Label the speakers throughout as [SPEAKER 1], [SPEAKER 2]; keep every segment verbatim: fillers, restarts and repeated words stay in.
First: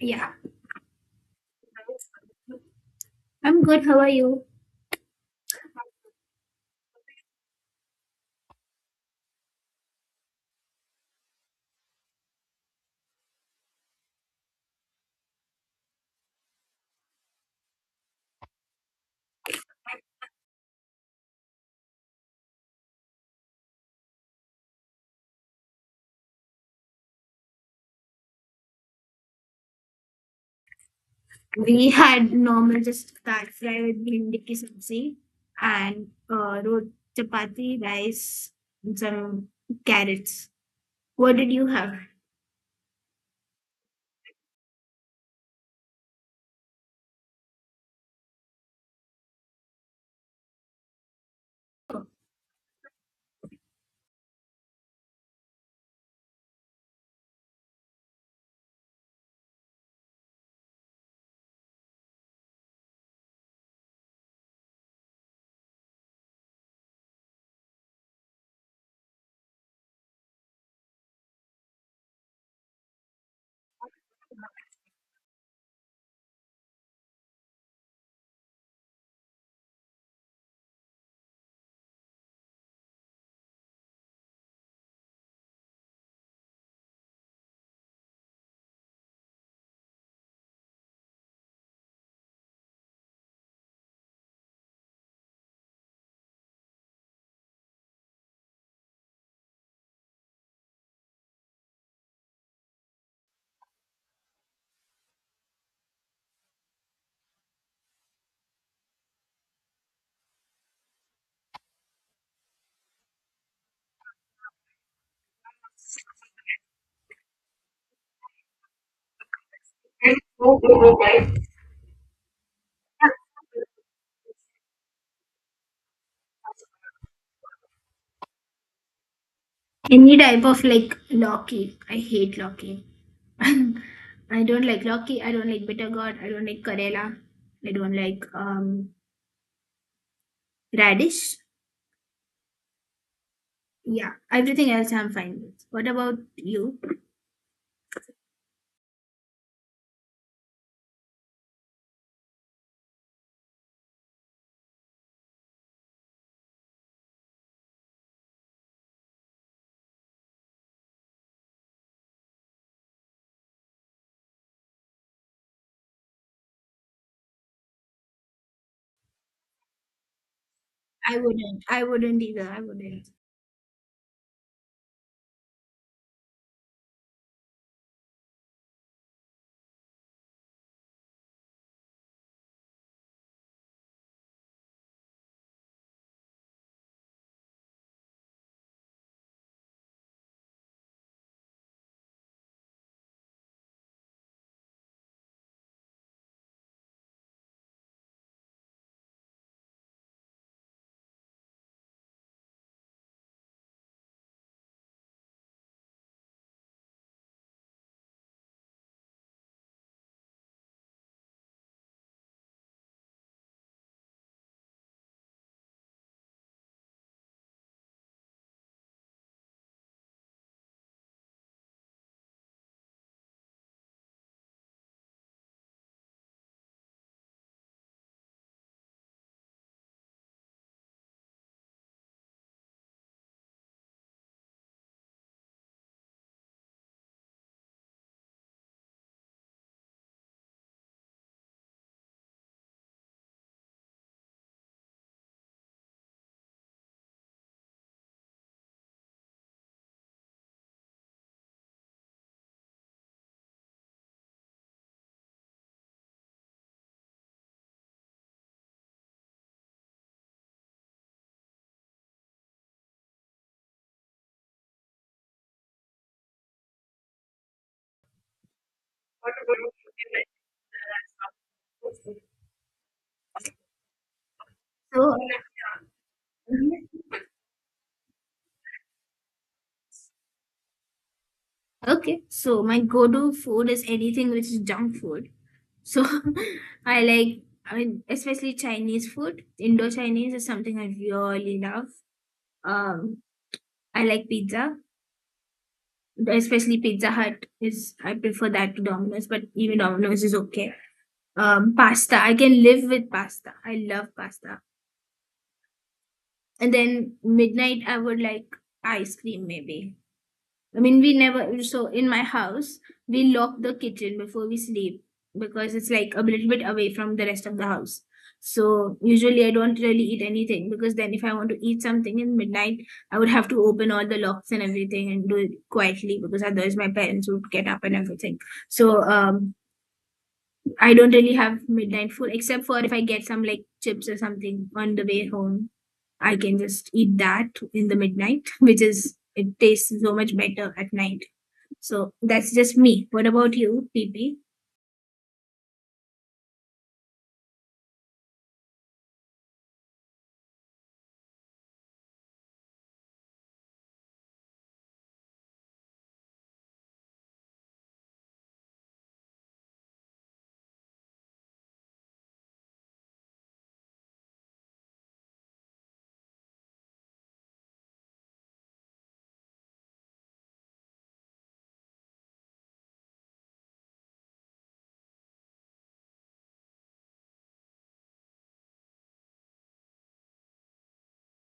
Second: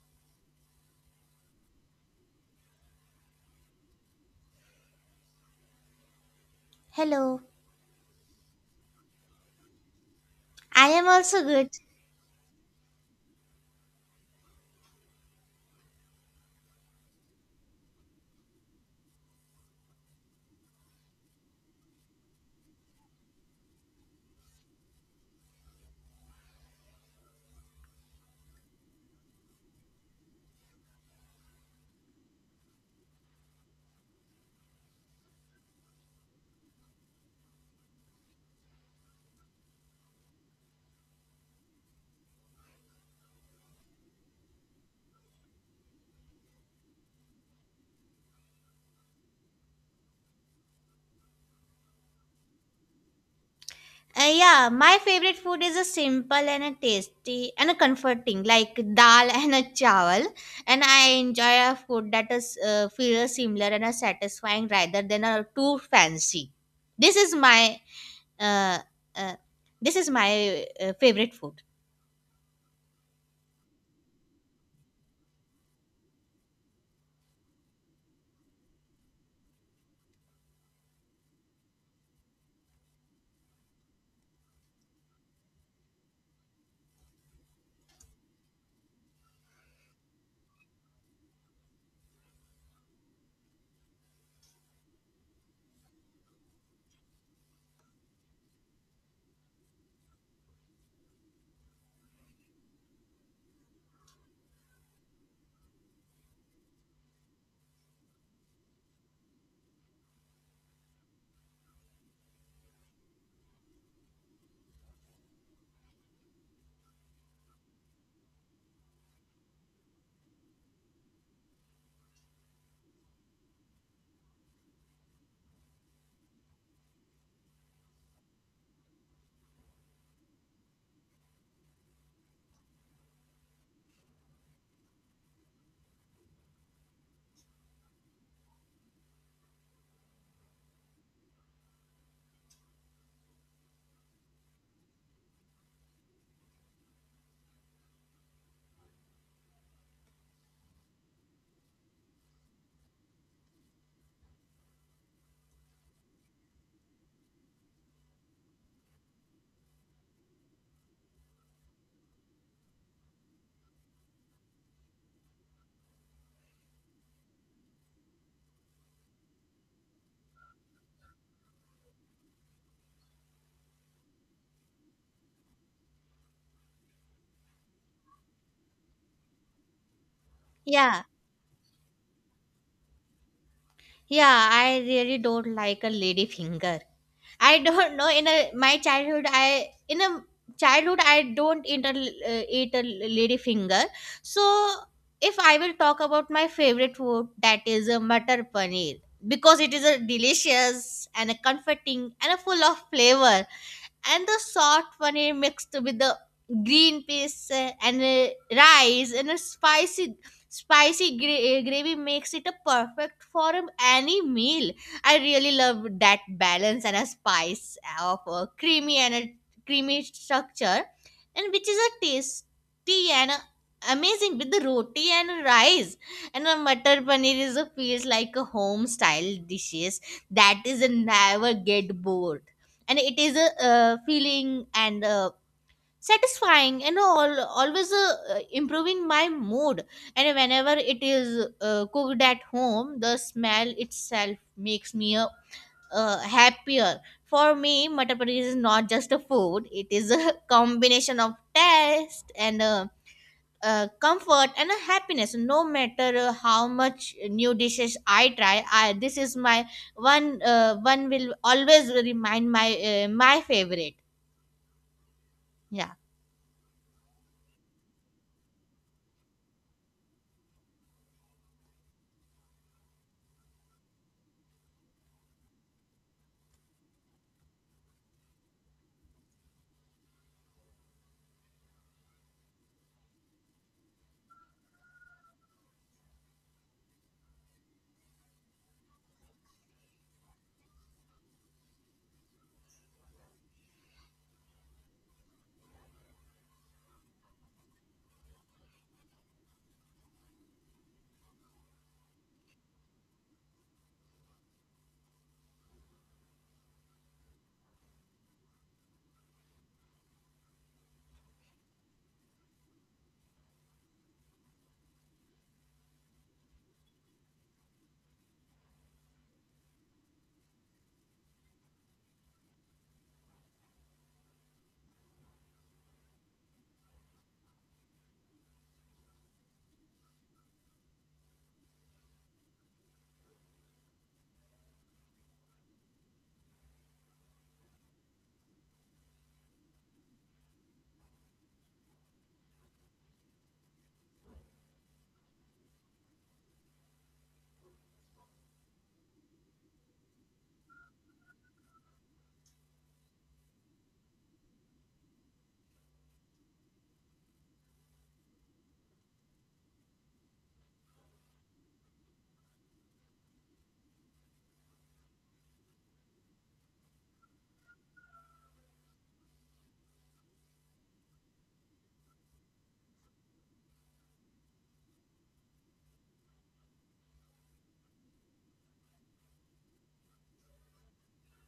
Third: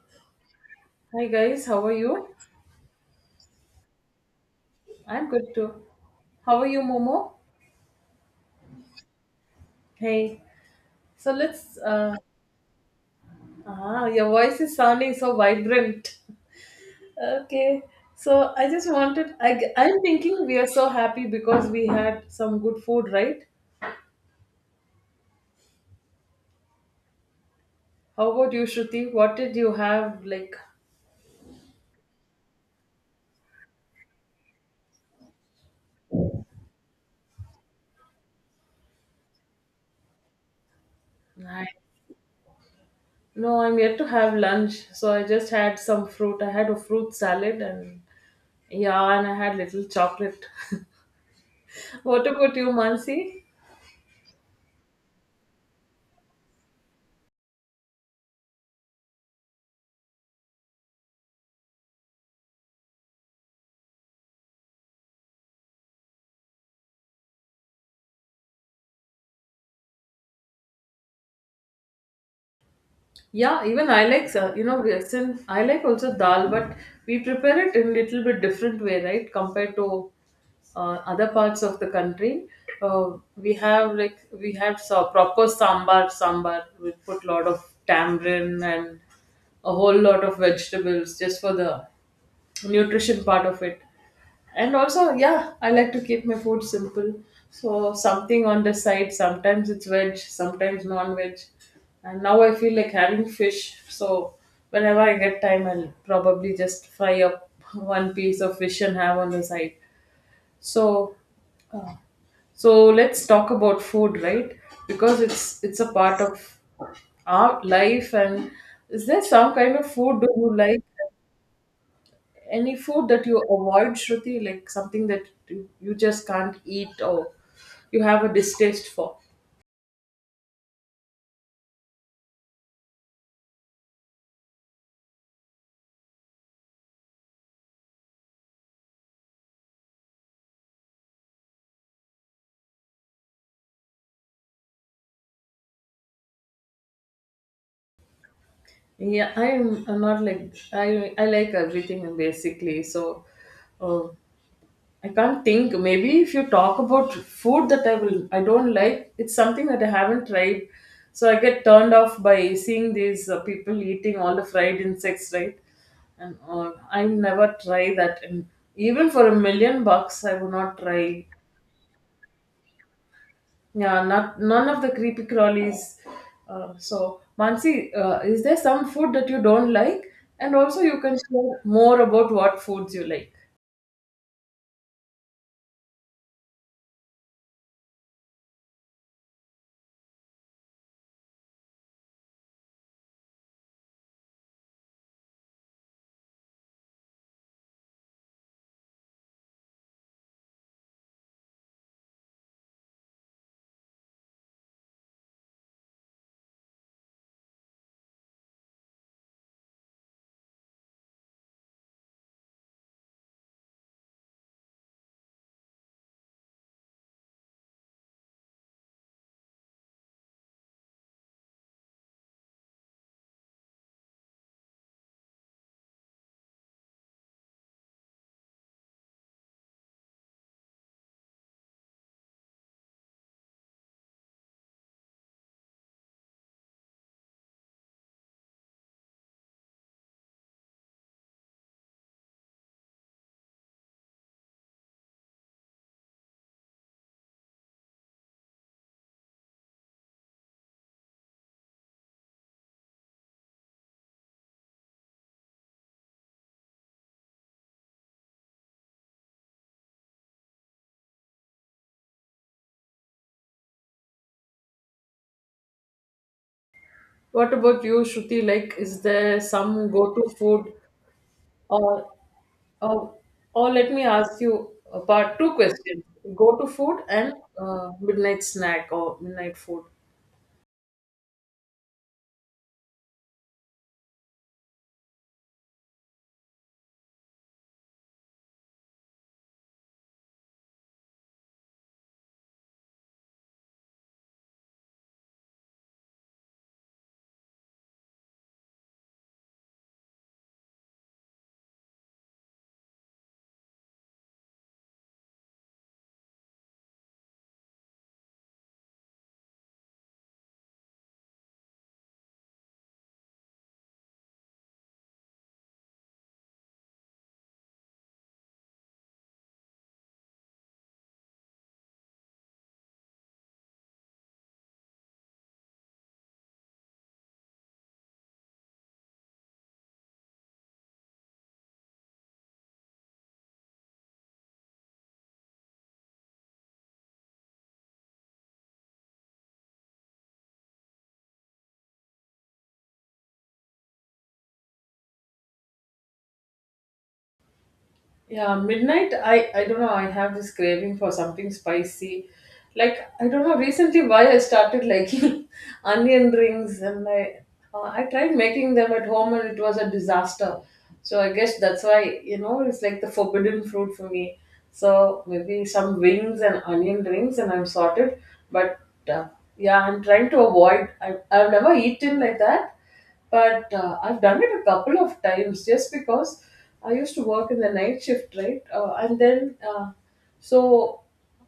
[SPEAKER 1] Yeah,
[SPEAKER 2] Hi guys, how are you?
[SPEAKER 1] I'm good. How are you?
[SPEAKER 2] I'm good too. How are you, Momo?
[SPEAKER 3] Hello,
[SPEAKER 2] Hey.
[SPEAKER 3] I am
[SPEAKER 2] So
[SPEAKER 3] also good.
[SPEAKER 2] let's. Uh, ah, your voice is sounding so vibrant. Okay. So I just wanted. I I'm thinking we are so happy because we had some good food, right? How about you, Shruti? What did you have? Like,
[SPEAKER 1] We had normal just dal fry with bhindi ki sabzi and uh, rot chapati, rice, and some carrots. What did you
[SPEAKER 2] I-
[SPEAKER 1] have?
[SPEAKER 2] no, I'm yet to have lunch. So I just had some fruit. I had a fruit salad and yeah, and I had little chocolate. What about you, Mansi?
[SPEAKER 3] Uh, yeah, my favorite food is a simple and a tasty and a comforting, like dal and a chawal. And I enjoy a food that is uh, feels similar and a satisfying rather than a too fancy. This is my uh, uh, this is my uh, favorite food.
[SPEAKER 2] Yeah, even I like, uh, you know, recent, I like also dal, but we prepare it in little bit different way, right? Compared to uh, other parts of the country. Uh, we have like, we have so proper sambar, sambar. We put lot of tamarind and a whole lot of vegetables just for the nutrition part of it. And also, yeah, I like to keep my food simple. So something on the side, sometimes it's veg, sometimes non-veg, and now I feel like having fish. So whenever I get time, I'll probably just fry up one piece of fish and have on the side. So so let's talk about food, right? Because it's it's a part of our life, and is there some kind of
[SPEAKER 1] And
[SPEAKER 2] food do you like, any food that you avoid, Shruti, like something that you you just can't eat, or you have a distaste for?
[SPEAKER 1] any type of like loki. I hate loki. I don't like loki. I don't like bitter gourd. I don't like karela. I don't like um radish. Yeah, everything else I'm fine with. What about you?
[SPEAKER 2] Yeah, I'm, I'm not like I I like everything basically. So, uh, I can't think. Maybe if you talk about food that I will I don't like, it's something that I haven't tried. So I get turned off by seeing these uh, people eating all the fried insects, right? And all. I never try that. And even for a million bucks, I would not
[SPEAKER 1] I
[SPEAKER 2] try.
[SPEAKER 1] wouldn't. I wouldn't either. I wouldn't.
[SPEAKER 2] Yeah, not none of the creepy crawlies. Uh, so, Mansi, uh, is there some food that you don't like? And also, you
[SPEAKER 3] Yeah,
[SPEAKER 2] can share more about what foods you like.
[SPEAKER 3] yeah, I really don't like a lady finger. I don't know. In a my childhood, I in a childhood I don't eat a, l- uh, eat a lady finger. So if I will talk about my favorite food, that is a butter paneer because it is a delicious and a comforting and a full of flavor and the salt paneer mixed with the green peas uh, and uh, rice and a spicy spicy gra- uh, gravy makes it a perfect for um, any meal. I really love that balance and a spice of a creamy and a creamy structure, and which is a tasty and a amazing with the roti and rice. And a matar paneer is a feels like a home style dishes that is a never get bored, and it is a uh, feeling and uh, satisfying and all, always uh, uh, improving my mood. And whenever it is uh, cooked at home, the smell itself makes me a, uh, happier. For me, matar paneer is not just a food, it is a combination of taste and uh, uh, comfort and a happiness, no matter uh, how much new dishes I try. I, this is my one, uh, one will always remind my uh, my favorite. Yeah.
[SPEAKER 2] What about you, Shruti? Like, is there some go-to food, or
[SPEAKER 1] So,
[SPEAKER 2] or, or let me ask you a part two question: go-to food and uh, midnight snack or midnight food.
[SPEAKER 1] okay. So my go-to food is anything which is junk food. So I like, I mean, especially Chinese food. Indo-Chinese is something I really love. Um, I like pizza, especially Pizza Hut is I prefer that to Domino's, but even Domino's is okay. Um, pasta. I can live with pasta. I love pasta. And then midnight, I would like ice cream maybe. I mean, we never, so in my house, we lock the kitchen before we sleep because it's like a little bit away from the rest of the house. So usually I don't really eat anything because then if I want to eat something in midnight, I would have to open all the locks and everything and do it quietly because otherwise my parents would get up and everything. So um, I don't really have midnight food except for if I get some like chips or something on the way home. I can just eat that in the midnight, which is it tastes so much better at night. So that's just me. What about you, P P?
[SPEAKER 2] Yeah, midnight. I I don't know. I have this craving for something spicy. Like I don't know recently why I started liking onion rings, and I uh, I tried making them at home, and it was a disaster. So I guess that's why you know it's like the forbidden fruit for me. So maybe some wings and onion rings, and I'm sorted. But uh, yeah, I'm trying to avoid. I I've never eaten like that, but uh, I've done it a couple of times just because I used to work in the night shift, right? Uh, and then, uh, so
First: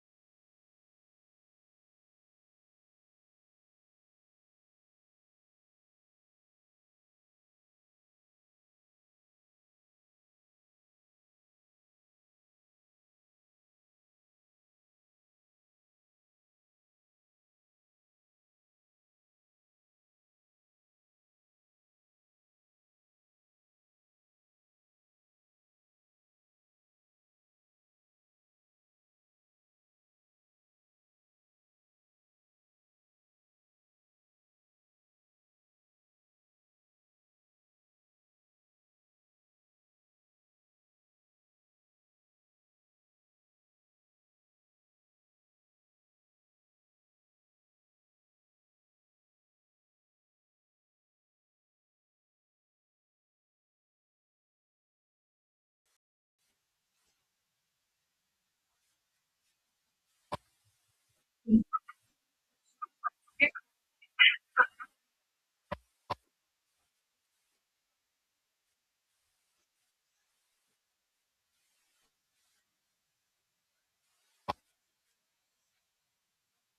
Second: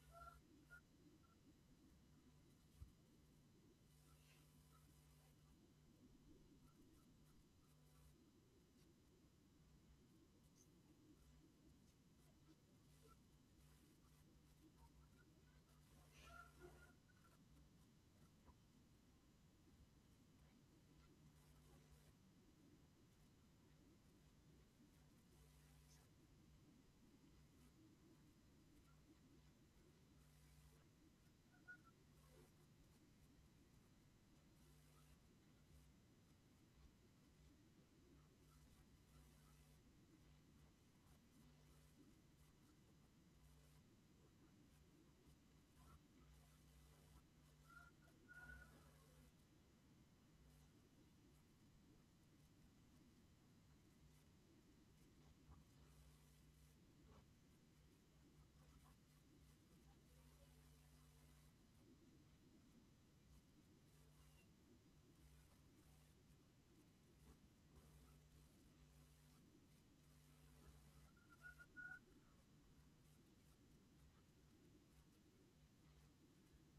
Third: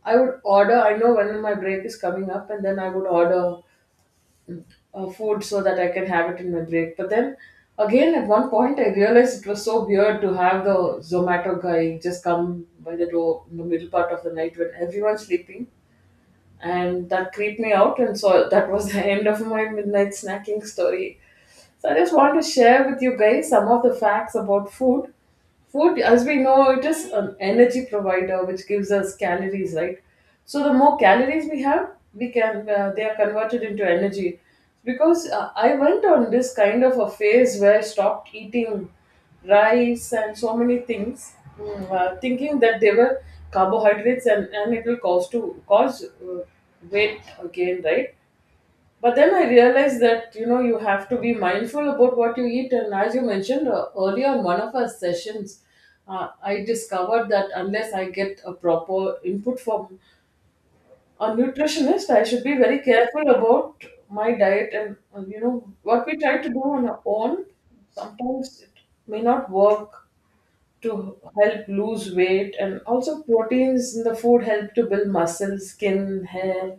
[SPEAKER 2] I would order, I know when my break is coming up, and then I would order uh, food so that I can have it in my break. But then again, at one point, I realized it was so weird to have the Zomato guy just come by the door in the middle part of the night when everyone's sleeping. And that creeped me out, and so that was the end of my midnight snacking story. So I just want to share with you guys some of the facts about food. Food, as we know, it is an energy provider which gives us calories, right? So the more calories we have, we can uh, they are converted into energy. Because uh, I went on this kind of a phase where I stopped eating rice and so many things, mm, uh, thinking that they were carbohydrates, and, and it will cause to cause uh, weight again, right? But then I realized that you know you have to be mindful about what you eat, and as you mentioned uh, earlier in one of our sessions, uh, I discovered that unless I get a proper input from a nutritionist, I should be very careful about my diet and uh, you know what we try to do on our own. Sometimes it may not work to help lose weight, and also proteins in the food help to build muscle, skin, hair.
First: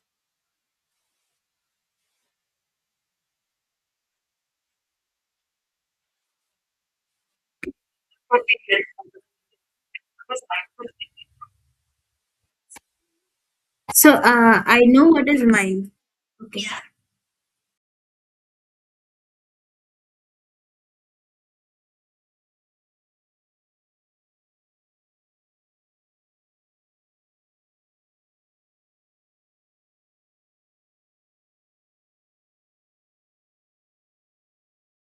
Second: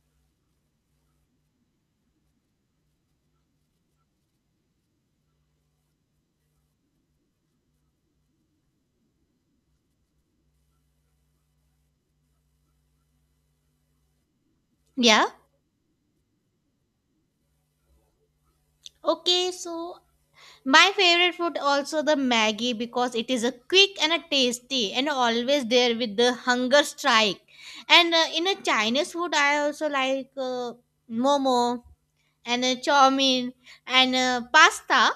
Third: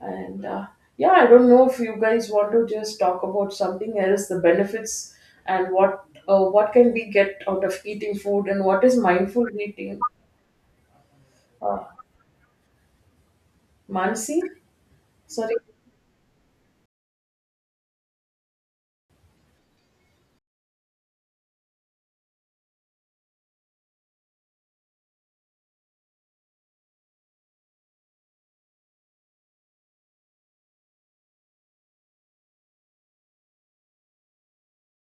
[SPEAKER 2] And uh, yeah, I don't know if you guys want to just talk about something else, the benefits and what uh, what can we get out of eating food and what is mindful eating. Uh,
[SPEAKER 1] So
[SPEAKER 2] Mansi,
[SPEAKER 1] uh, I know
[SPEAKER 3] Yeah.
[SPEAKER 1] what is
[SPEAKER 2] sorry,
[SPEAKER 1] mine. Okay.
[SPEAKER 3] Okay, so my favorite food also the Maggie, because it is a quick and a tasty and always there with the hunger strike. And uh, in a Chinese food I also like uh, momo and uh, chow mein and uh, pasta. Uh,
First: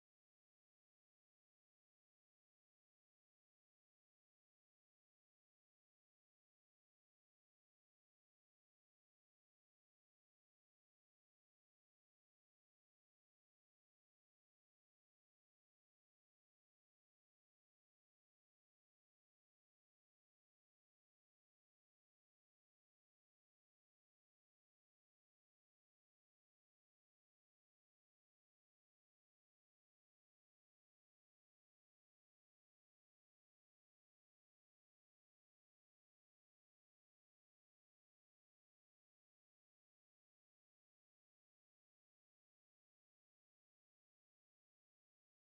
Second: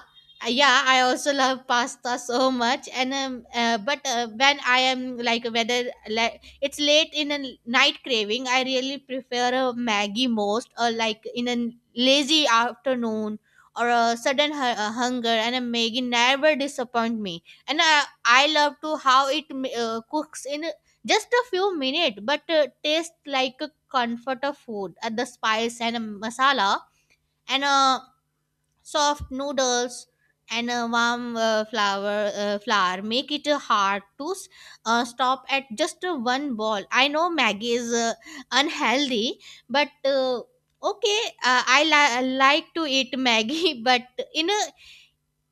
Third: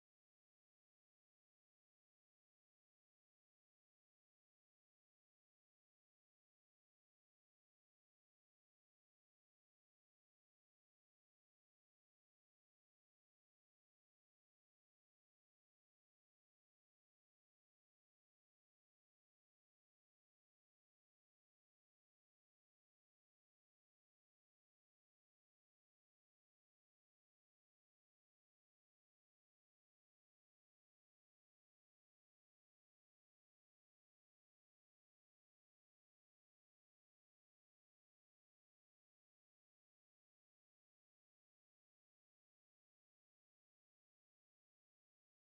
[SPEAKER 3] Yeah, I also love pasta so much. And um, uh, but uh, When I am like whether like it's late in a night craving, I really prefer a Maggie most, or like in a lazy afternoon or a sudden hu- uh, hunger, and a Maggie never disappoint me. And uh, I love to how it ma- uh, cooks in just a few minutes, but uh, tastes like a comfort of food. Uh, the spice and a masala and uh, soft noodles and a warm uh, flour uh, flour make it uh, hard to s- uh, stop at just uh, one ball. I know Maggie is uh, unhealthy, but uh, okay uh, i li- like to eat Maggie but in a,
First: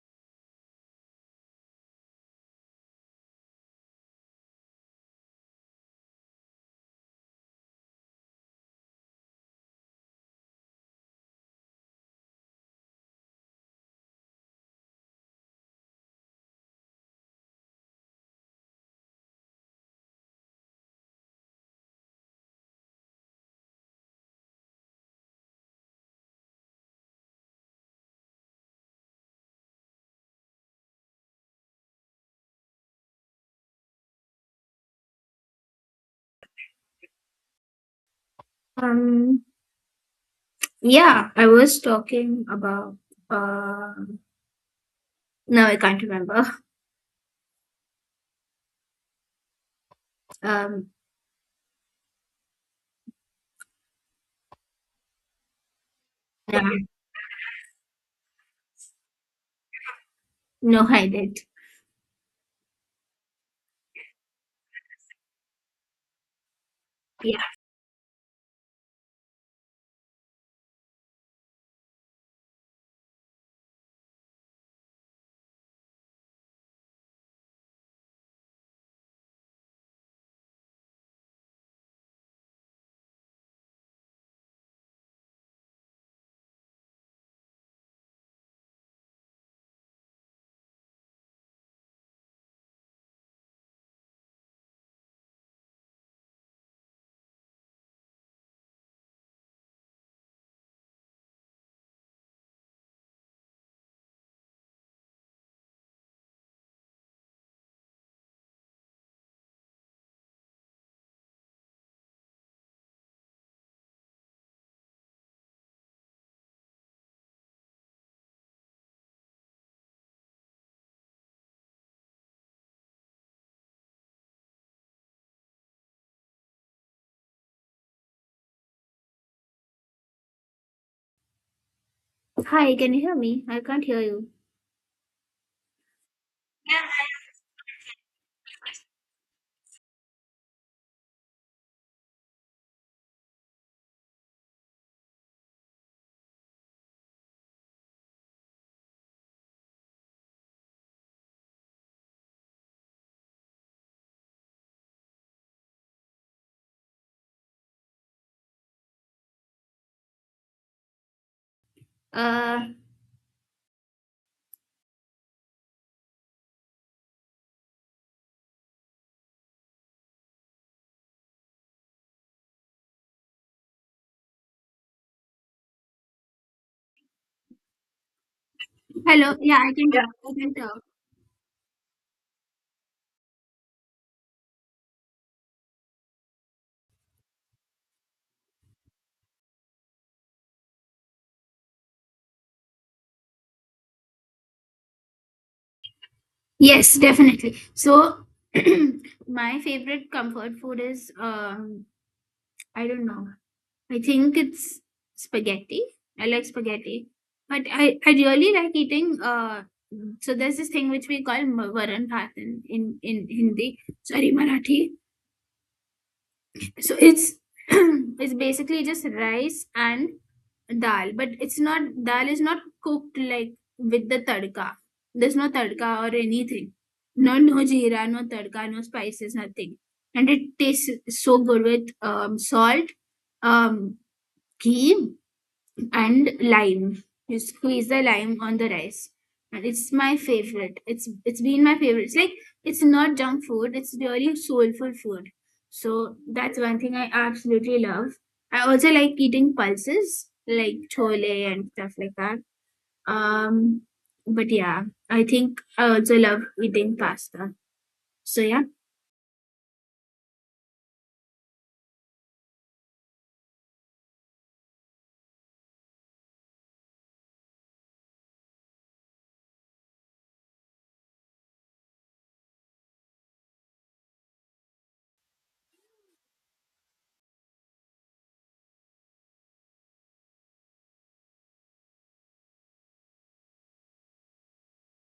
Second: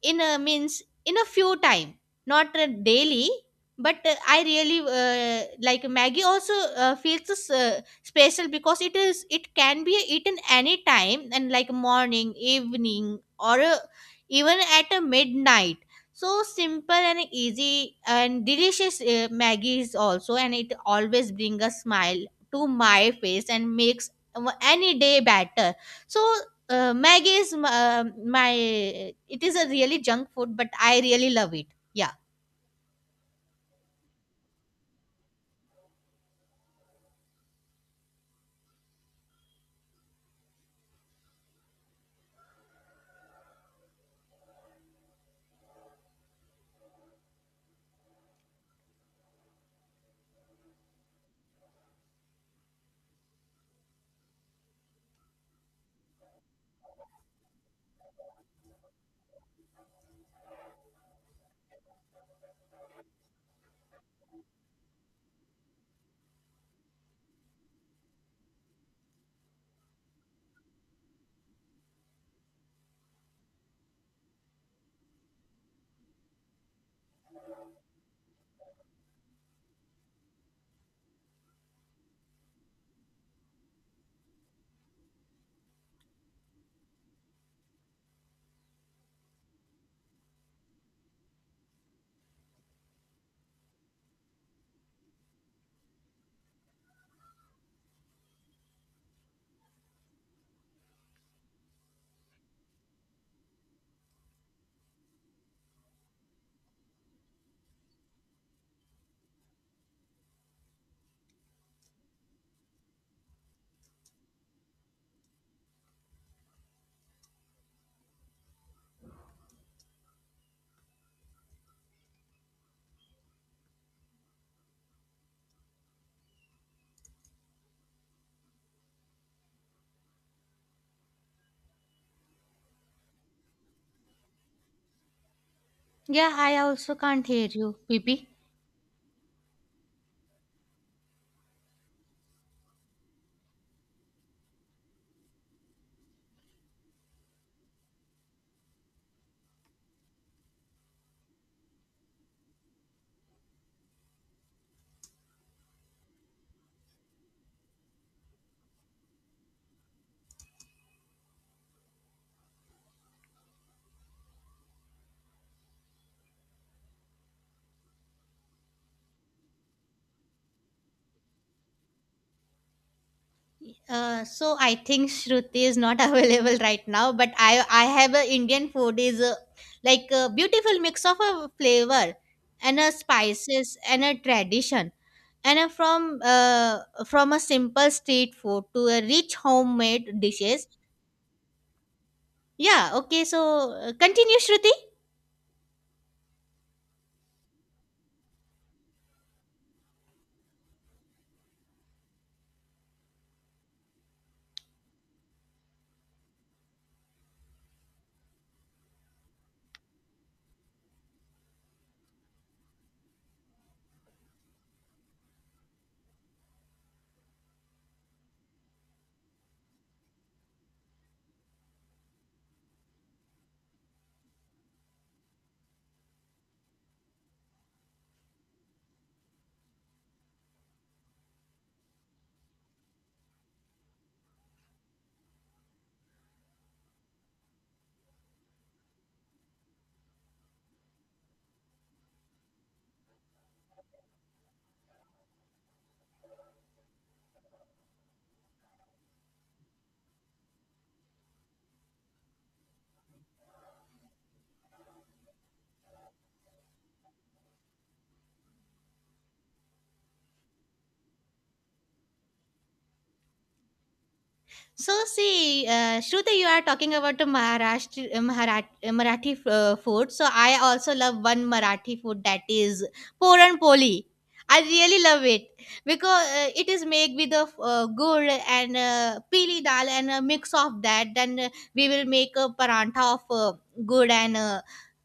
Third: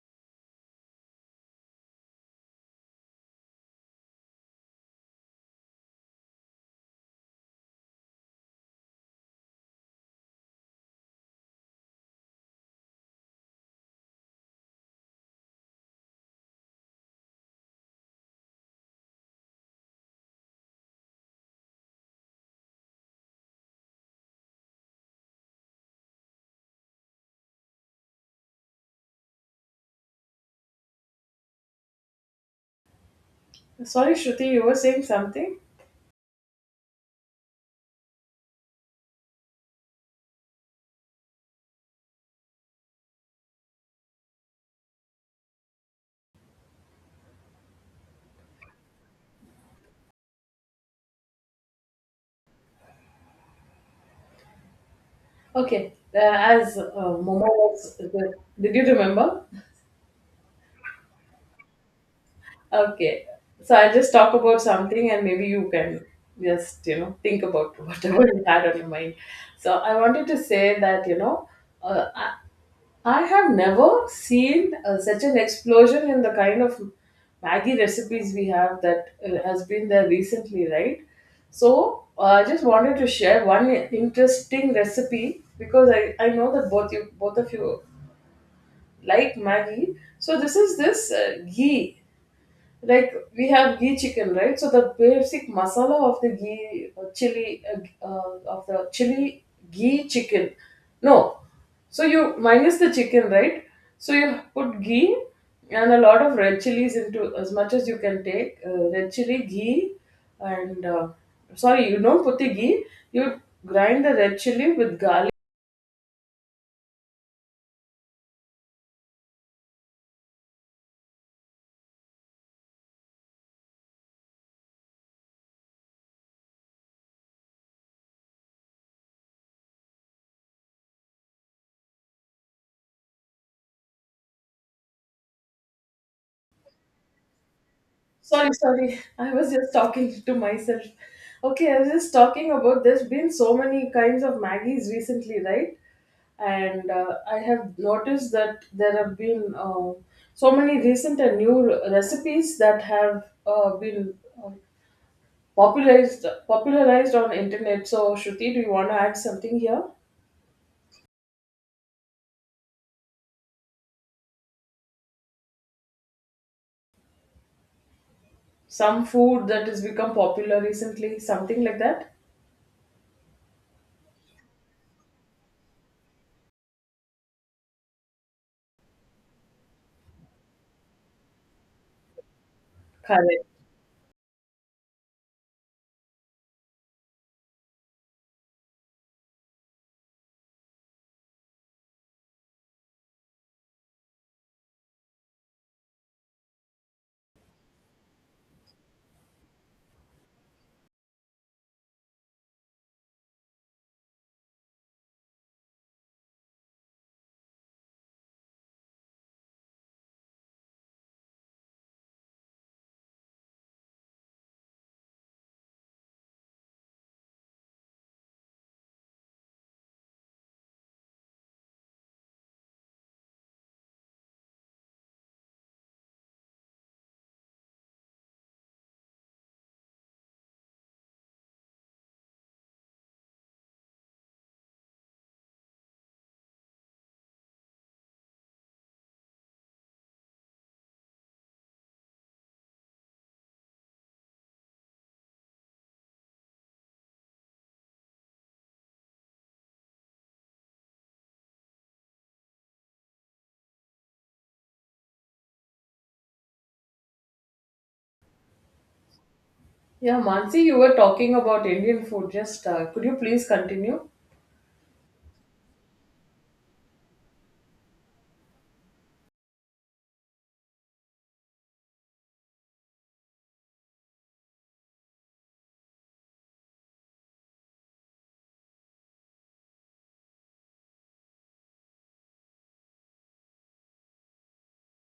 [SPEAKER 3] in a means in a few time, not uh, daily. But uh, I really uh, like Maggie also uh, feels uh, special because it is it can be eaten any time, and like morning, evening, or uh, even at a midnight. So simple and easy and delicious, uh, Maggie is also, and it always brings a smile to my face and makes uh, any day better. So uh, Maggi is m- uh, my. It is a really junk food, but I really love it. Yeah.
[SPEAKER 2] sorry, Shruti, you were saying something.
[SPEAKER 1] Um. Yeah, I was talking about. Uh, no, I can't remember. Um.
[SPEAKER 2] Okay, uh,
[SPEAKER 1] Yeah.
[SPEAKER 2] as uh, Momo was, did you remember?
[SPEAKER 1] No, I did.
[SPEAKER 2] Okay, so I'll just talk about something, and maybe you can just you know
[SPEAKER 1] Yeah.
[SPEAKER 2] think about whatever you had on your mind. So I wanted to say that you know uh, I I have never seen uh, such an explosion in the kind of Maggie recipes we have, that uh, has been there recently, right? So uh, I just wanted to share one interesting recipe because I, I know that both you both of you like Maggie. So this is this uh, ghee, like we have ghee chicken, right? So the basic masala of the ghee, uh, chili, uh, uh, of the chili ghee chicken, no, so you minus the chicken, right? So you put ghee and a lot of red chilies, into as much as you can take uh, red chili ghee. And uh, Sorry, you don't put the ghee, you grind the red chili with garlic.
[SPEAKER 1] Hi, can you hear me? I can't hear you.
[SPEAKER 3] Yeah, I also can't hear you, Bibi.
[SPEAKER 2] Sorry, sorry. I was just talking to myself. Okay, I was just talking about there's been so many kinds of Maggies recently, right? And uh, I have noticed that there have been uh, so many recent and new re- recipes that have uh, been uh, popularized popularized on internet. So, Shruti, do you want to add something here?
[SPEAKER 1] Uh.
[SPEAKER 2] Some food that has become popular recently, something like that?
[SPEAKER 3] Uh, so I think Shruti is not available right now, but I I have a Indian food is a,
[SPEAKER 1] Hello. Yeah, I can
[SPEAKER 3] like
[SPEAKER 1] talk.
[SPEAKER 3] a
[SPEAKER 1] I can talk.
[SPEAKER 3] beautiful mix of a flavor and a
[SPEAKER 2] Correct.
[SPEAKER 3] spices and a tradition and a from uh, from a simple street food to a rich homemade dishes. Yeah. Okay. So uh, continue, Shruti.
[SPEAKER 1] Yes, definitely. So, my favorite comfort food is um. I don't know. I think it's spaghetti. I like spaghetti, but I, I really like eating. Uh, so there's this thing which we call ma- varan bhat in, in in Hindi. Sorry, Marathi. So it's it's basically just rice and dal, but it's not dal is not cooked like with the tadka. There's no tadka or anything. No, no jeera, no tadka, no spices, nothing. And it tastes so good with um, salt, um, ghee, and lime. You squeeze the lime on the rice. And it's my favorite. It's it's been my favorite. It's like it's not junk food, it's really soulful food. So that's one thing I absolutely love. I also like eating pulses, like chole and stuff like that. Um, but yeah, I think I also love eating pasta. So yeah.
[SPEAKER 2] Yeah, Mansi, you were talking about Indian food. Just uh, could you please continue?
[SPEAKER 3] So see, uh, Shruti, you are talking about the Maharashtra, Maharashtra Marathi uh, food. So I also love one Marathi food, that is Puran Poli. I really love it because uh, it is made with the uh, gur and uh, peeli dal and a mix of that. Then uh, we will make a parantha of uh, gur and uh,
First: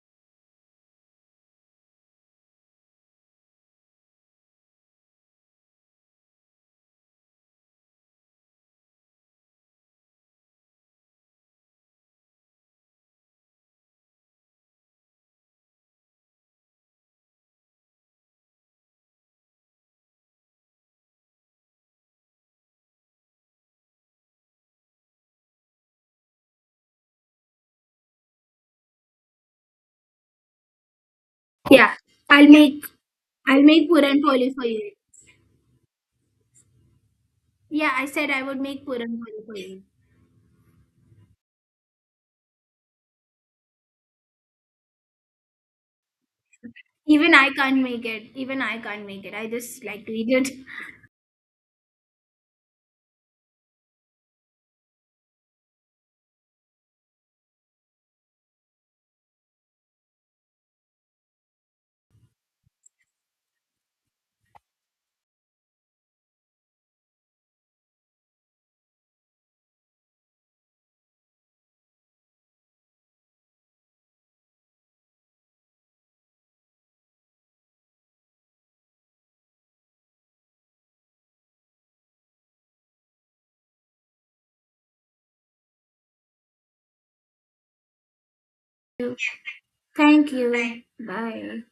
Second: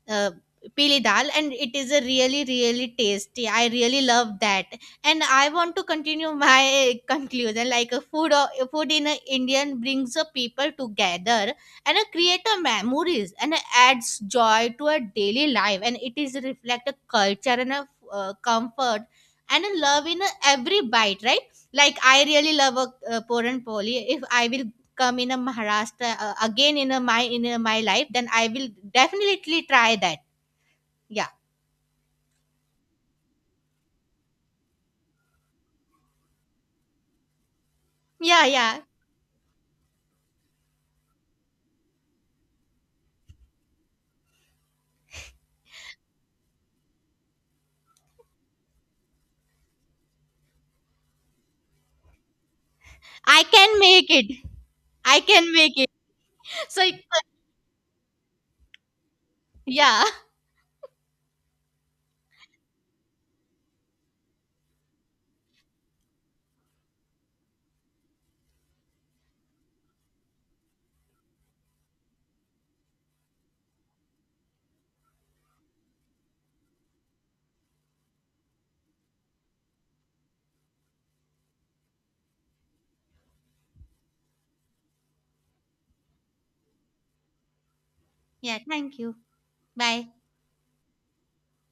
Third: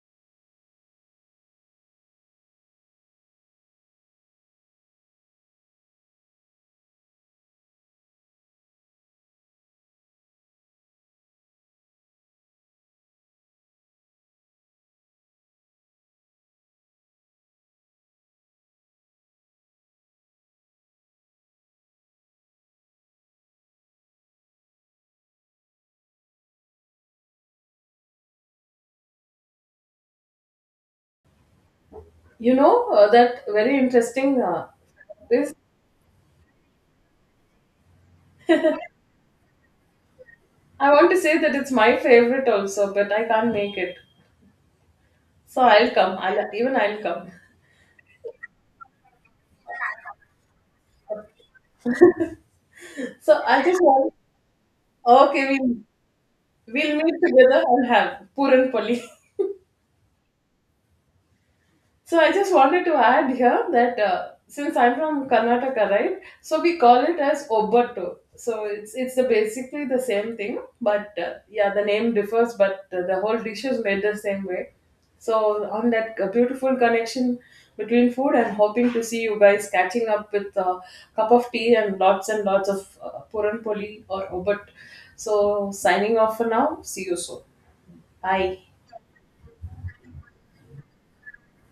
[SPEAKER 3] uh, pili dal, and it is a really really tasty. I really love that, and I want to continue my conclusion like a food or food in a Indian brings a people together and a create a memories and a adds joy to a daily life, and it is reflect a culture and a uh, comfort and a love in a every bite, right? Like I really love a uh, poran poli. If I will come in a Maharashtra uh, again in a my in a, my life, then I will definitely try that. Yeah,
[SPEAKER 1] Yeah. I'll
[SPEAKER 2] You
[SPEAKER 1] make
[SPEAKER 2] know, uh, that
[SPEAKER 1] I'll
[SPEAKER 2] very
[SPEAKER 1] make puran
[SPEAKER 2] interesting.
[SPEAKER 1] poli for
[SPEAKER 2] Uh,
[SPEAKER 1] you.
[SPEAKER 2] this
[SPEAKER 1] Yeah, I said I
[SPEAKER 3] yeah,
[SPEAKER 1] would
[SPEAKER 3] yeah.
[SPEAKER 1] make puran poli for you.
[SPEAKER 2] I want to say that it's my favorite also, but I can't make it. So I'll come. I'll even I'll come.
[SPEAKER 1] Even I can't make it. Even I can't make it. I just like to eat it.
[SPEAKER 2] So
[SPEAKER 3] I
[SPEAKER 2] I
[SPEAKER 3] can
[SPEAKER 2] just
[SPEAKER 3] make
[SPEAKER 2] want.
[SPEAKER 3] it. I
[SPEAKER 2] Okay,
[SPEAKER 3] can make
[SPEAKER 2] we
[SPEAKER 3] it. So
[SPEAKER 2] we'll meet together and have puran poli.
[SPEAKER 3] yeah,
[SPEAKER 2] So I just wanted to add here that uh, since I'm from Karnataka, right? So we call it as obattu. So it's it's the, basically the same thing, but uh, yeah, the name differs, but uh, the whole dish is made the same way. So on that uh, beautiful connection between food, I'm hoping to see you guys catching up with a cup of tea and lots and lots of uh, puran poli or obat. So signing off for now. See you soon.
[SPEAKER 3] yeah.
[SPEAKER 2] Bye.
[SPEAKER 3] Thank you. Bye.
[SPEAKER 1] Thank you. Bye. Bye.